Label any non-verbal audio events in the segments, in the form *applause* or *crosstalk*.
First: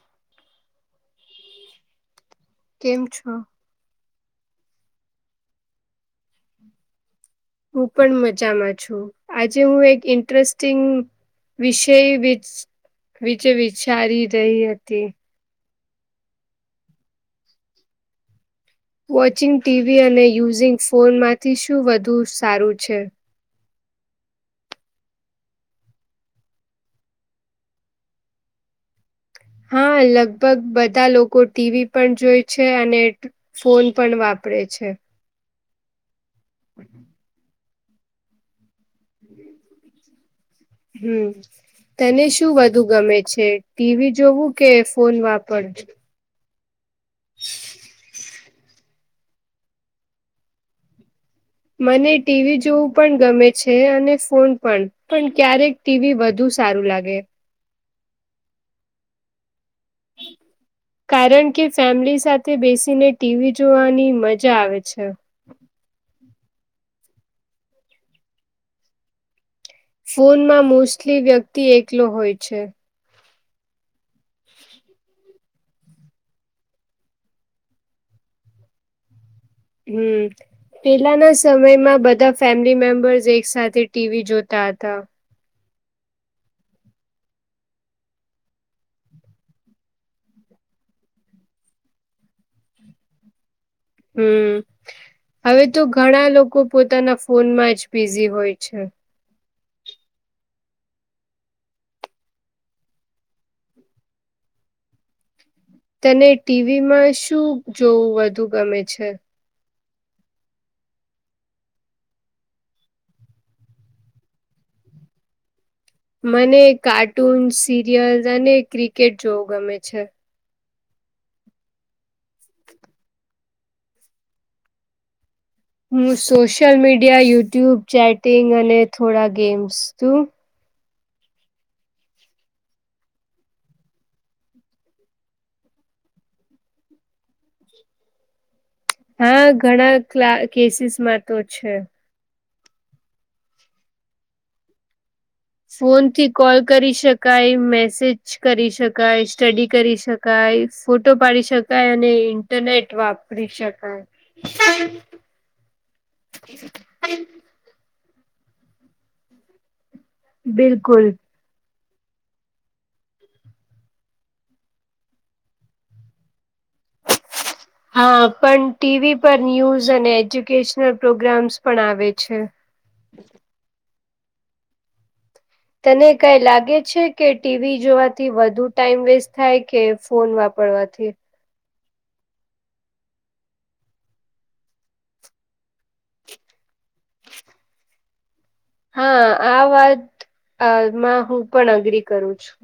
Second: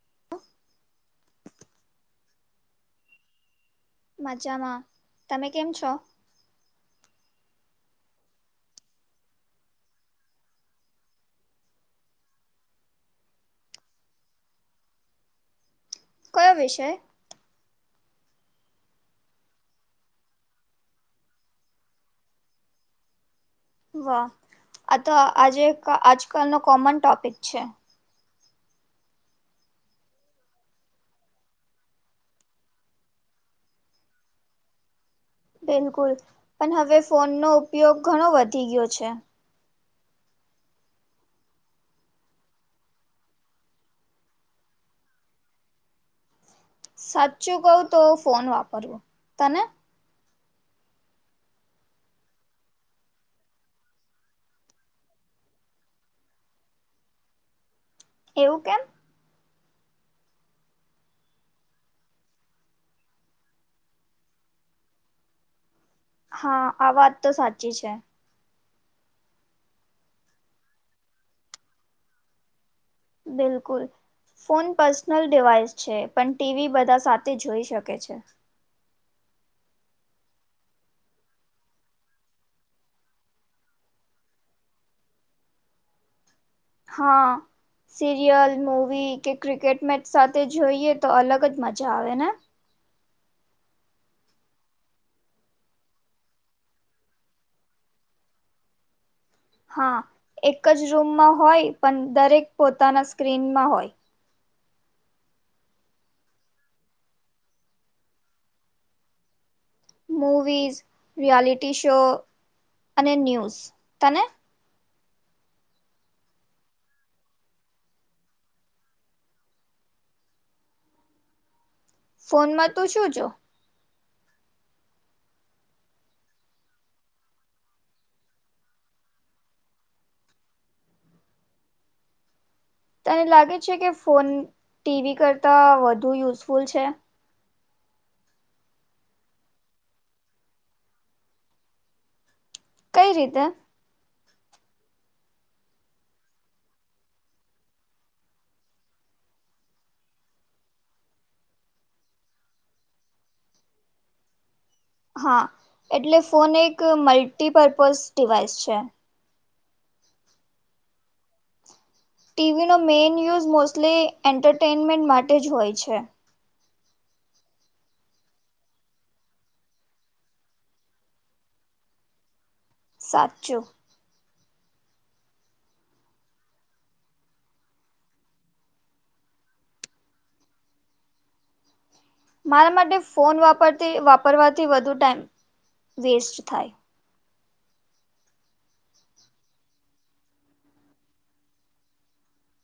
*unintelligible* કેમ છો. મજામાં તમે કેમ છો. હું પણ મજામાં છું આજે હું એક ઇન્ટરેસ્ટિંગ. વિષય વિ વિચ વિચારી રહી હતી. કયો વિષય. વોચિંગ ટીવી અને યુઝિંગ ફોનમાંથી શું વધુ સારું છે. વાહ આ તો આજે આજકાલનો કોમન ટોપિક છે. હા લગભગ બધા લોકો ટીવી પણ જોઈ છે અને. ફોન પણ વાપરે છે. બિલકુલ પણ હવે ફોનનો ઉપયોગ ઘણો વધી ગયો છે. હમ. તને શું વધુ ગમે છે ટીવી જોવું કે ફોન વાપર. સાચું કવ તો ફોન વાપરવું તને. મને ટીવી જોવું પણ ગમે છે અને ફોન પણ. પણ ક્યારેક ટીવી વધુ સારું લાગે. એવું કેમ. *inaudible* કારણ કે ફેમિલી સાથે બેસીને ટીવી જોવાની મજા આવે છે. હા આ વાત તો સાચી છે. ફોનમાં મોસ્ટલી વ્યક્તિ એકલો હોય છે. બિલકુલ. ફોન પર્સનલ ડિવાઇસ છે પણ ટીવી બધા સાથે જોઈ શકે છે. હમ. પેલાના સમયમાં બધા ફેમિલી મેમ્બર્સ એક સાથે ટીવી જોતા હતા. હા. સિરિયલ મૂવી કે ક્રિકેટ મેચ સાથે જોઈએ તો અલગજ મજા આવેને. હમ. હવે તો ઘણા લોકો પોતાના ફોનમાંજ બિઝી હોય છે. હા એકજ રૂમમાં હોય પણ દરેક પોતાના સ્ક્રીનમાં હોય. તને ટીવીમાં શું જોવું વધુ ગમે છે. મૂવીઝ રિયાલિટી શો અને ન્યૂઝ તને. મને કાર્ટૂન સિરિયલ અને ક્રિકેટ જોવું ગમે છે. ફોનમાં તું શું છો. હું સોશિ્યયલ મીડિયા યુટ્યુબ ચેટિંગ અને થોડા ગેમ્સ તું. તને લાગે છે કે ફોન ટીવી કરતા વધુ યુઝફુલ છે. હા ઘણા કલા કેસીસ માં તો છે. કઈ રીતે. ફોનથી કોલ કરી શકાય મેસેજ કરી શકાય સ્ટડી કરી શકાય. કાય ફોટો પાડી શકાય અને ઇન્ટરનેટ વાપરી શકાય. હા એટલે ફોન એક મલ્ટીપર્પઝ ડિવાઇસ છે. બિલકુલ ટીવીનો મેઇન યુઝ મોસ્ટલી એન્ટરટેનમેન્ટ માટે જ હોય છે. *inaudible* હા પણ ટીવી પર ન્યૂઝ અને એજ્યુકેશનલ પ્રોગ્રામ્સ પણ આવે છે. સાચૂ તને કઈ લાગે છે કે ટીવી જોવાથી વધુ ટાઈમ વેસ્ટ થાય કે ફોન વાપરવાથી. મારા માટે ફોન વાપરતી વાપરવાથી વધુ ટાઈમ વેસ્ટ થાય. હા આ વાતમાં હું પણ અગ્રી કરું છું.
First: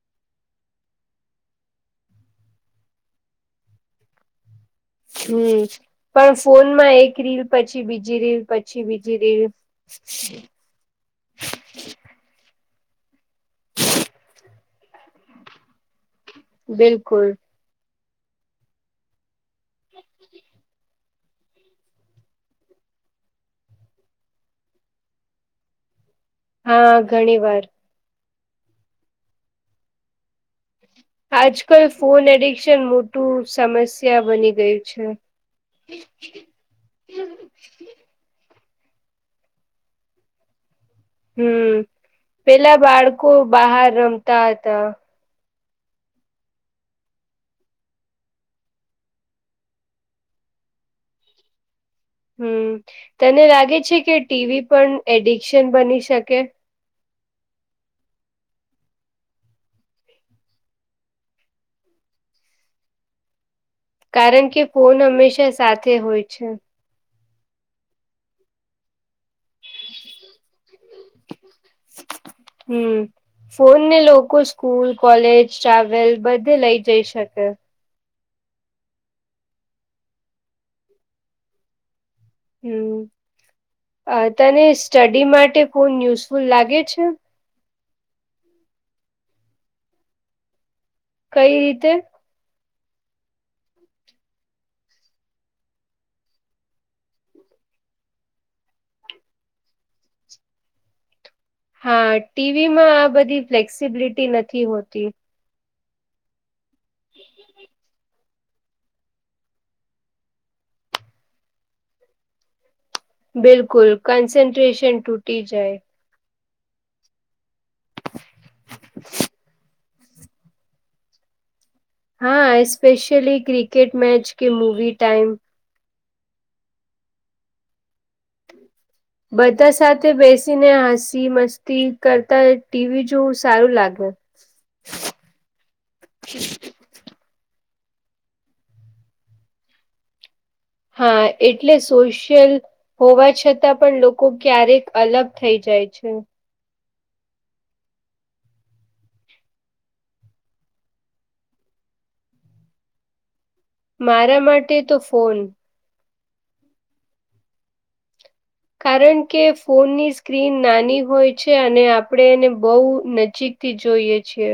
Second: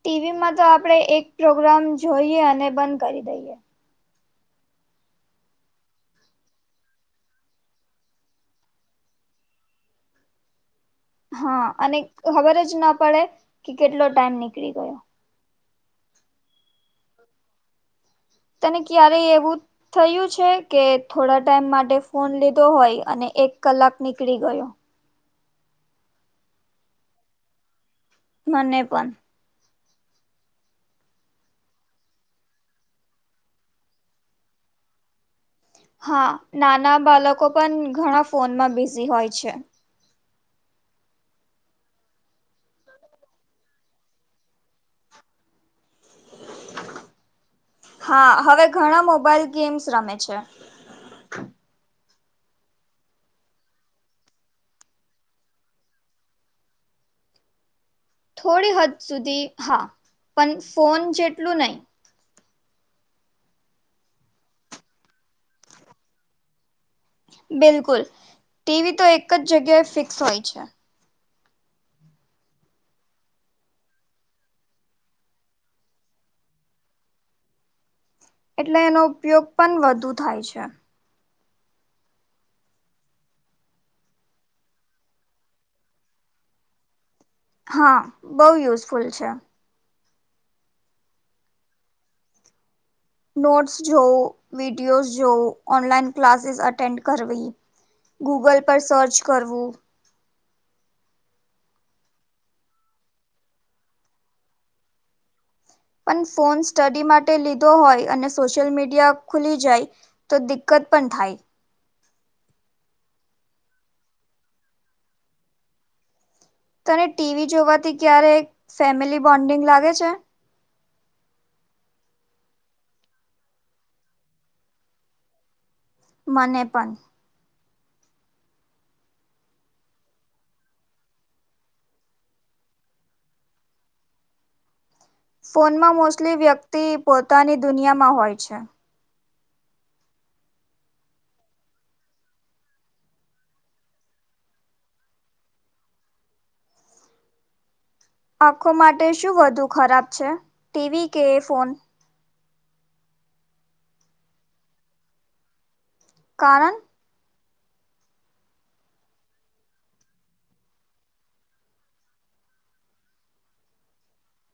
ટીવીમાં તો આપડણે એક પ્રોગ્રામ જોઈએ અને બંધ કરી દઈએ હમ પણ ફોનમાં એક રીલ પછી બીજી રીલ પછી બીજી રીલ. *inaudible* હા અને ખબર જ ના પડે કે કેટલો ટાઈમ નીકળી ગયો. બિલકુલ તને ક્યારેય એવું થયું છે કે થોડા ટાઈમ માટે ફોન લીધો હોય અને એક કલાક નીકળી ગયો. હા ઘણી વાર. મને પણ આજ કલ ફોન એડિક્શન મોટું સમસ્યા બની ગયું છે. હા નાના બાળકો પણ ઘણા ફોનમાં બિઝી હોય છે. હમ પેલા બાળકો બહાર રમતા હતા. હા હવે ઘણા મોબાઈલ ગેમ્સ રમે છે. હમ તને લાગે છે કે ટીવી પણ એડિક્શન બની શકે? થોડી હદ સુધી હા, પણ ફોન જેટલું નહી. કારણ કે ફોન હંમેશા સાથે હોય છે. બિલકુલ ટીવી તો એક જ જગ્યાએ ફિક્સ હોય છે. હમ ફોન ને લોકો સ્કૂલ, કોલેજ, ટ્રાવેલ બધે લઈ જઈ શકે. એટલે એનો ઉપયોગ પણ વધુ થાય છે. હમ તને સ્ટડી માટે ફોન યુઝફુલ લાગે છે. હા બહુ યુઝફુલ છે. કઈ રીતે? નોટસ જો વિડયોઝ, જો ઓનલાઈન ક્લાિસ અટેન્ડ કરવી. ગૂગલ પર સર્ચ કરવું. હા ટીવી માં આ બધી ફ્લેક્સિબિલિટી નથી હોતી. પણ ફોન સ્ટડી માટે લીધો હોય અને સોશિયલ મીડિયા ખુલી જાય તો દિકકત પણ થાય. બિલકુલ કન્સન્ટ્રેશન તૂટી જાય. તને ટીવી જોવાથી ક્યારે ફેમિલી બોન્ડિંગ લાગે છે. હા સ્પેશયલી ક્રિકેટ મેચ કે મૂવી ટાઈમ મને પણ બધા સાથે બેસીને હસી મસ્તી કરતા ટીવી જોવું સારું લાગે. ફોનમાં મોસ્ટલી વ્યક્તિ પોતાની દુનિયામાં હોય છે. હા એટલે સોશિયલ હોવા છતાં પણ લોકો ક્યારેક અલગ થઈ જાય છે. આખો માટે શું વધુ ખરાબ છે, ટીવી કે ફોન મારા માટે તો ફોન. કારણ કારણ કે ફોનની સ્ક્રીન નાની હોય છે અને આપણે એને બહુ નજીક થી જોઈએ છીએ.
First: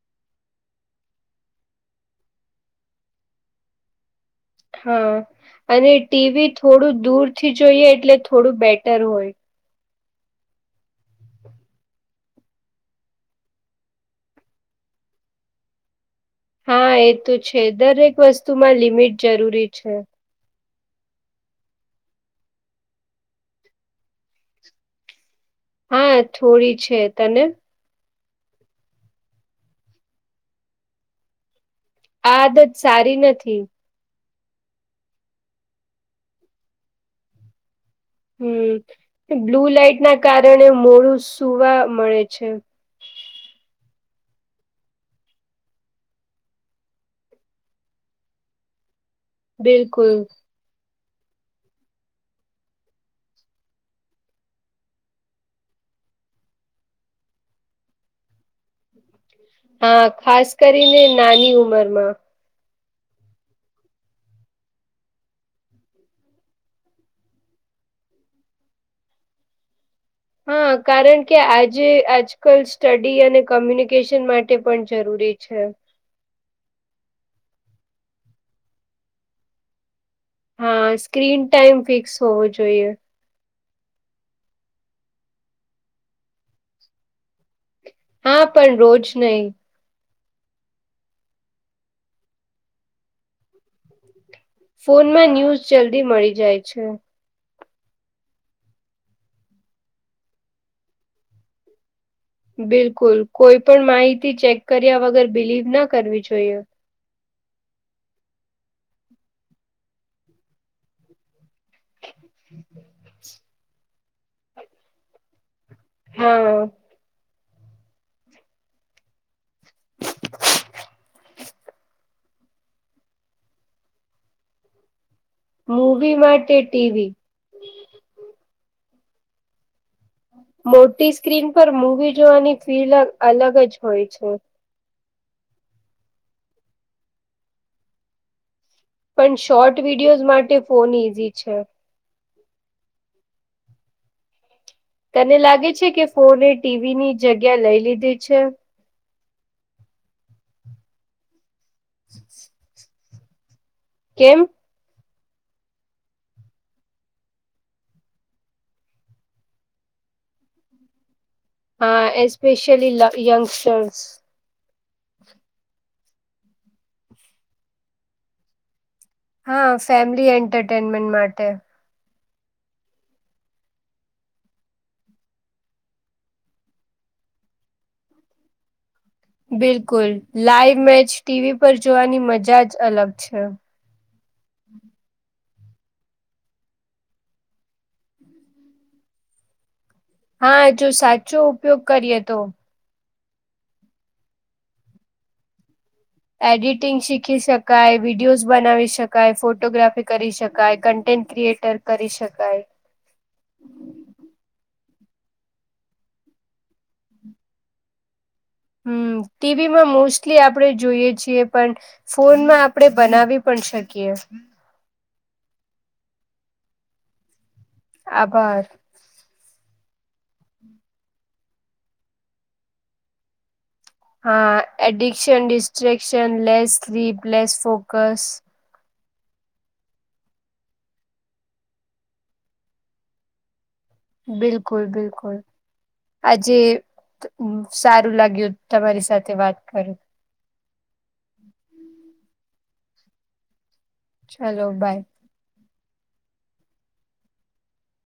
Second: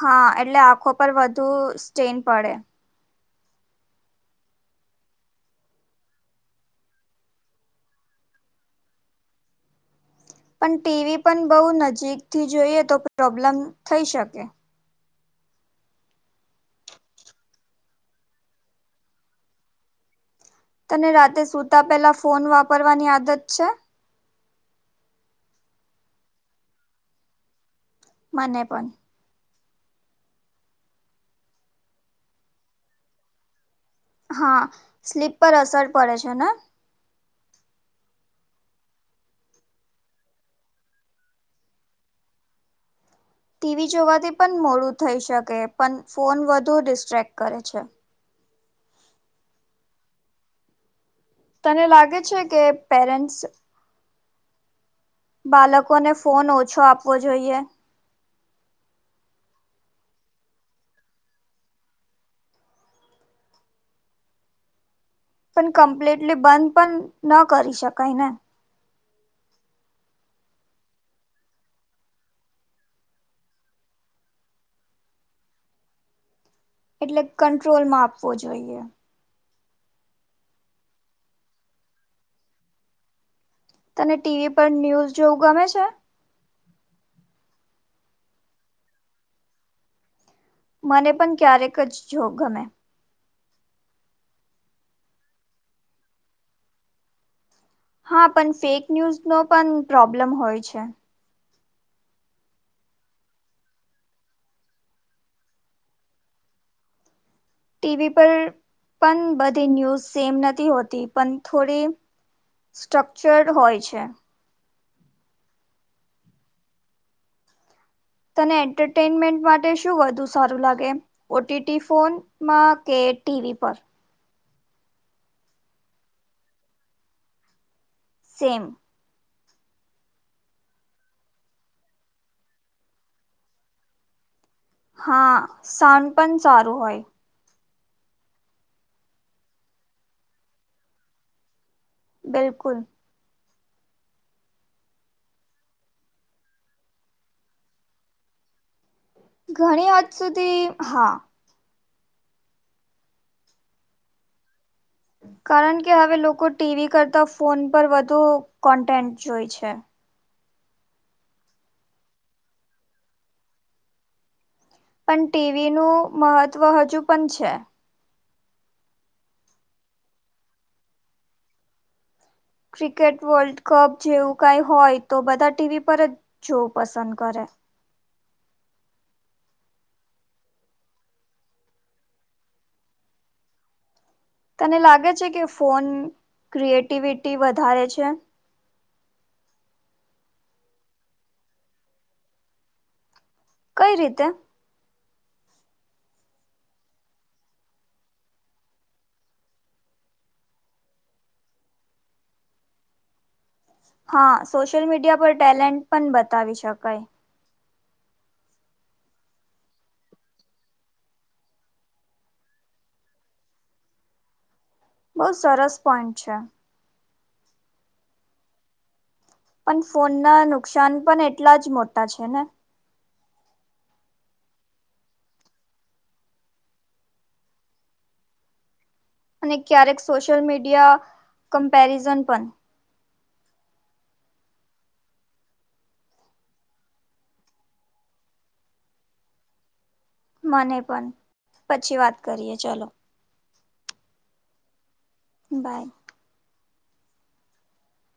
હા એટલે આંખો પર વધુ સ્ટેન પડે. હા અને ટીવી થોડું દૂર થી જોઈએ એટલે થોડું બેટર હોય પણ ટીવી પણ બહુ નજીકથી જોઈએ તો પ્રોબ્લમ થઈ શકે હા એ તો છે દરેક વસ્તુમાં લિમિટ જરૂરી છે. તને રાતે સુતા પેલા ફોન વાપરવાની આદત છે? હા થોડી છે તને? મને પણ આ આદત સારી નથી. હા સ્લીપ પર અસર પડે છે ને હમ્મ બ્લુ લાઈટ ના કારણે મોડું સુવા મળે છે. ટીવી જોવાથી પણ મોડું થઈ શકે પણ ફોન વધુ ડિસ્ટ્રેક્ટ કરે છે. બિલકુલ. તને લાગે છે કે પેરેન્ટસ બાળકોને ફોન ઓછો આપવો જોઈએ. હા ખાસ કરીને નાની ઉંમર માં પણ કમ્પ્લીટલી બંધ પણ ન કરી શકાય ને હા કારણ કે આજે આજકાલ સ્ટડી અને કોમ્યુનિકેશન માટે પણ જરૂરી છે. એટલે કંટ્રોલમાં આપવો જોઈએ. હા સ્ક્રીન ટાઈમ ફિક્સ હોવો જોઈએ. તને ટીવી પર ન્યુઝ જોવું ગમે છે. હા પણ રોજ નહી. મને પણ ક્યારેક જ જોવુ ગમે. ફોનમાં ન્યૂઝ જલ્દી મળી જાય છે. હા પણ ફેક ન્યુઝ નો પણ પ્રોબ્લેમ હોય છે. બિલકુલ કોઈ પણ માહિતી ચેક કર્યા વગર બિલીવ ન કરવી જોઈએ. ટીવી પર પણ બધી ન્યૂઝ સેમ નથી હોતી પણ થોડી હમ્મ *inaudible* સ્ટ્રક્ચર્ડ હોય છે. હા. તને એન્ટરટેનમેન્ટ માટે શું વધુ સારું લાગે. ઓટીટી ફોનમાં કે ટીવી પર મૂવી માટે ટીવી સેમ મોટી સ્ક્રીન પર મૂવી જોવાની ફીલ અલગ જ હોય છે હા સાંડ પણ સારું હોય પણ શોર્ટ વિડીયોઝ માટે ફોન ઈઝી છે. બિલકુલ. તને લાગે છે કે ફોને ટીવીની જગ્યા લઈ લીધી છે. ઘણી વાત સુધી હા. હ *inaudible* કેમ કારણ કે હવે લોકો ટીવી કરતાં ફોન પર વધુ કન્ટેન્ટ જોઈ છે. હા એસ્પેશલી યંગસ્ટર્સ પણ ટીવીનું મહત્ત્વ હજુ પણ છે. હા ફેમિલી એન્ટરટેનમેન્ટ માટે ક્રિકેટ વર્લ્ડ કપ જેવું કાઈ હોય તો બધા ટીવી પર જ જોવું પસંદ કરે બિલકુલ લાઈવ મેચ ટીવી પર જોવાની મજા જ અલગ છે. તને લાગે છે કે ફોન ક્રિએટિવિટી વધારે છે. હા જો સાચો ઉપયોગ કરીએ તો કઈ રીતે એડિટિંગ શીખી શકાય, વિડિયોઝ બનાવી શકાય, ફોટોગ્રાફી કરી શકાય, કન્ટેન્ટ ક્રિએટર કરી શકાય. હા સોશિયલ મીડિયા પર ટેલેન્ટ પણ બતાવી શકાય. હમ ટીવીમાં મોસ્ટલી આપણે જોઈએ છીએ પણ ફોનમાં આપણેે બનાવી પણ શકીએ. બઉ સરસ પોઈન્ટ છે. આભાર! પણ ફોનના નુકસાન પણ એટલા જ મોટા છે ને? હા addiction distraction less sleep less focus અને ક્યારેક સોશિયલ મીડિયા કમ્પેરિઝન પણ બિલકુલ બિલકુલ! આજે સારું લાગ્યું તમારી સાથે વાત કરું મને પણ પછી વાત કરીએ ચાલો! ચલો બાય બાય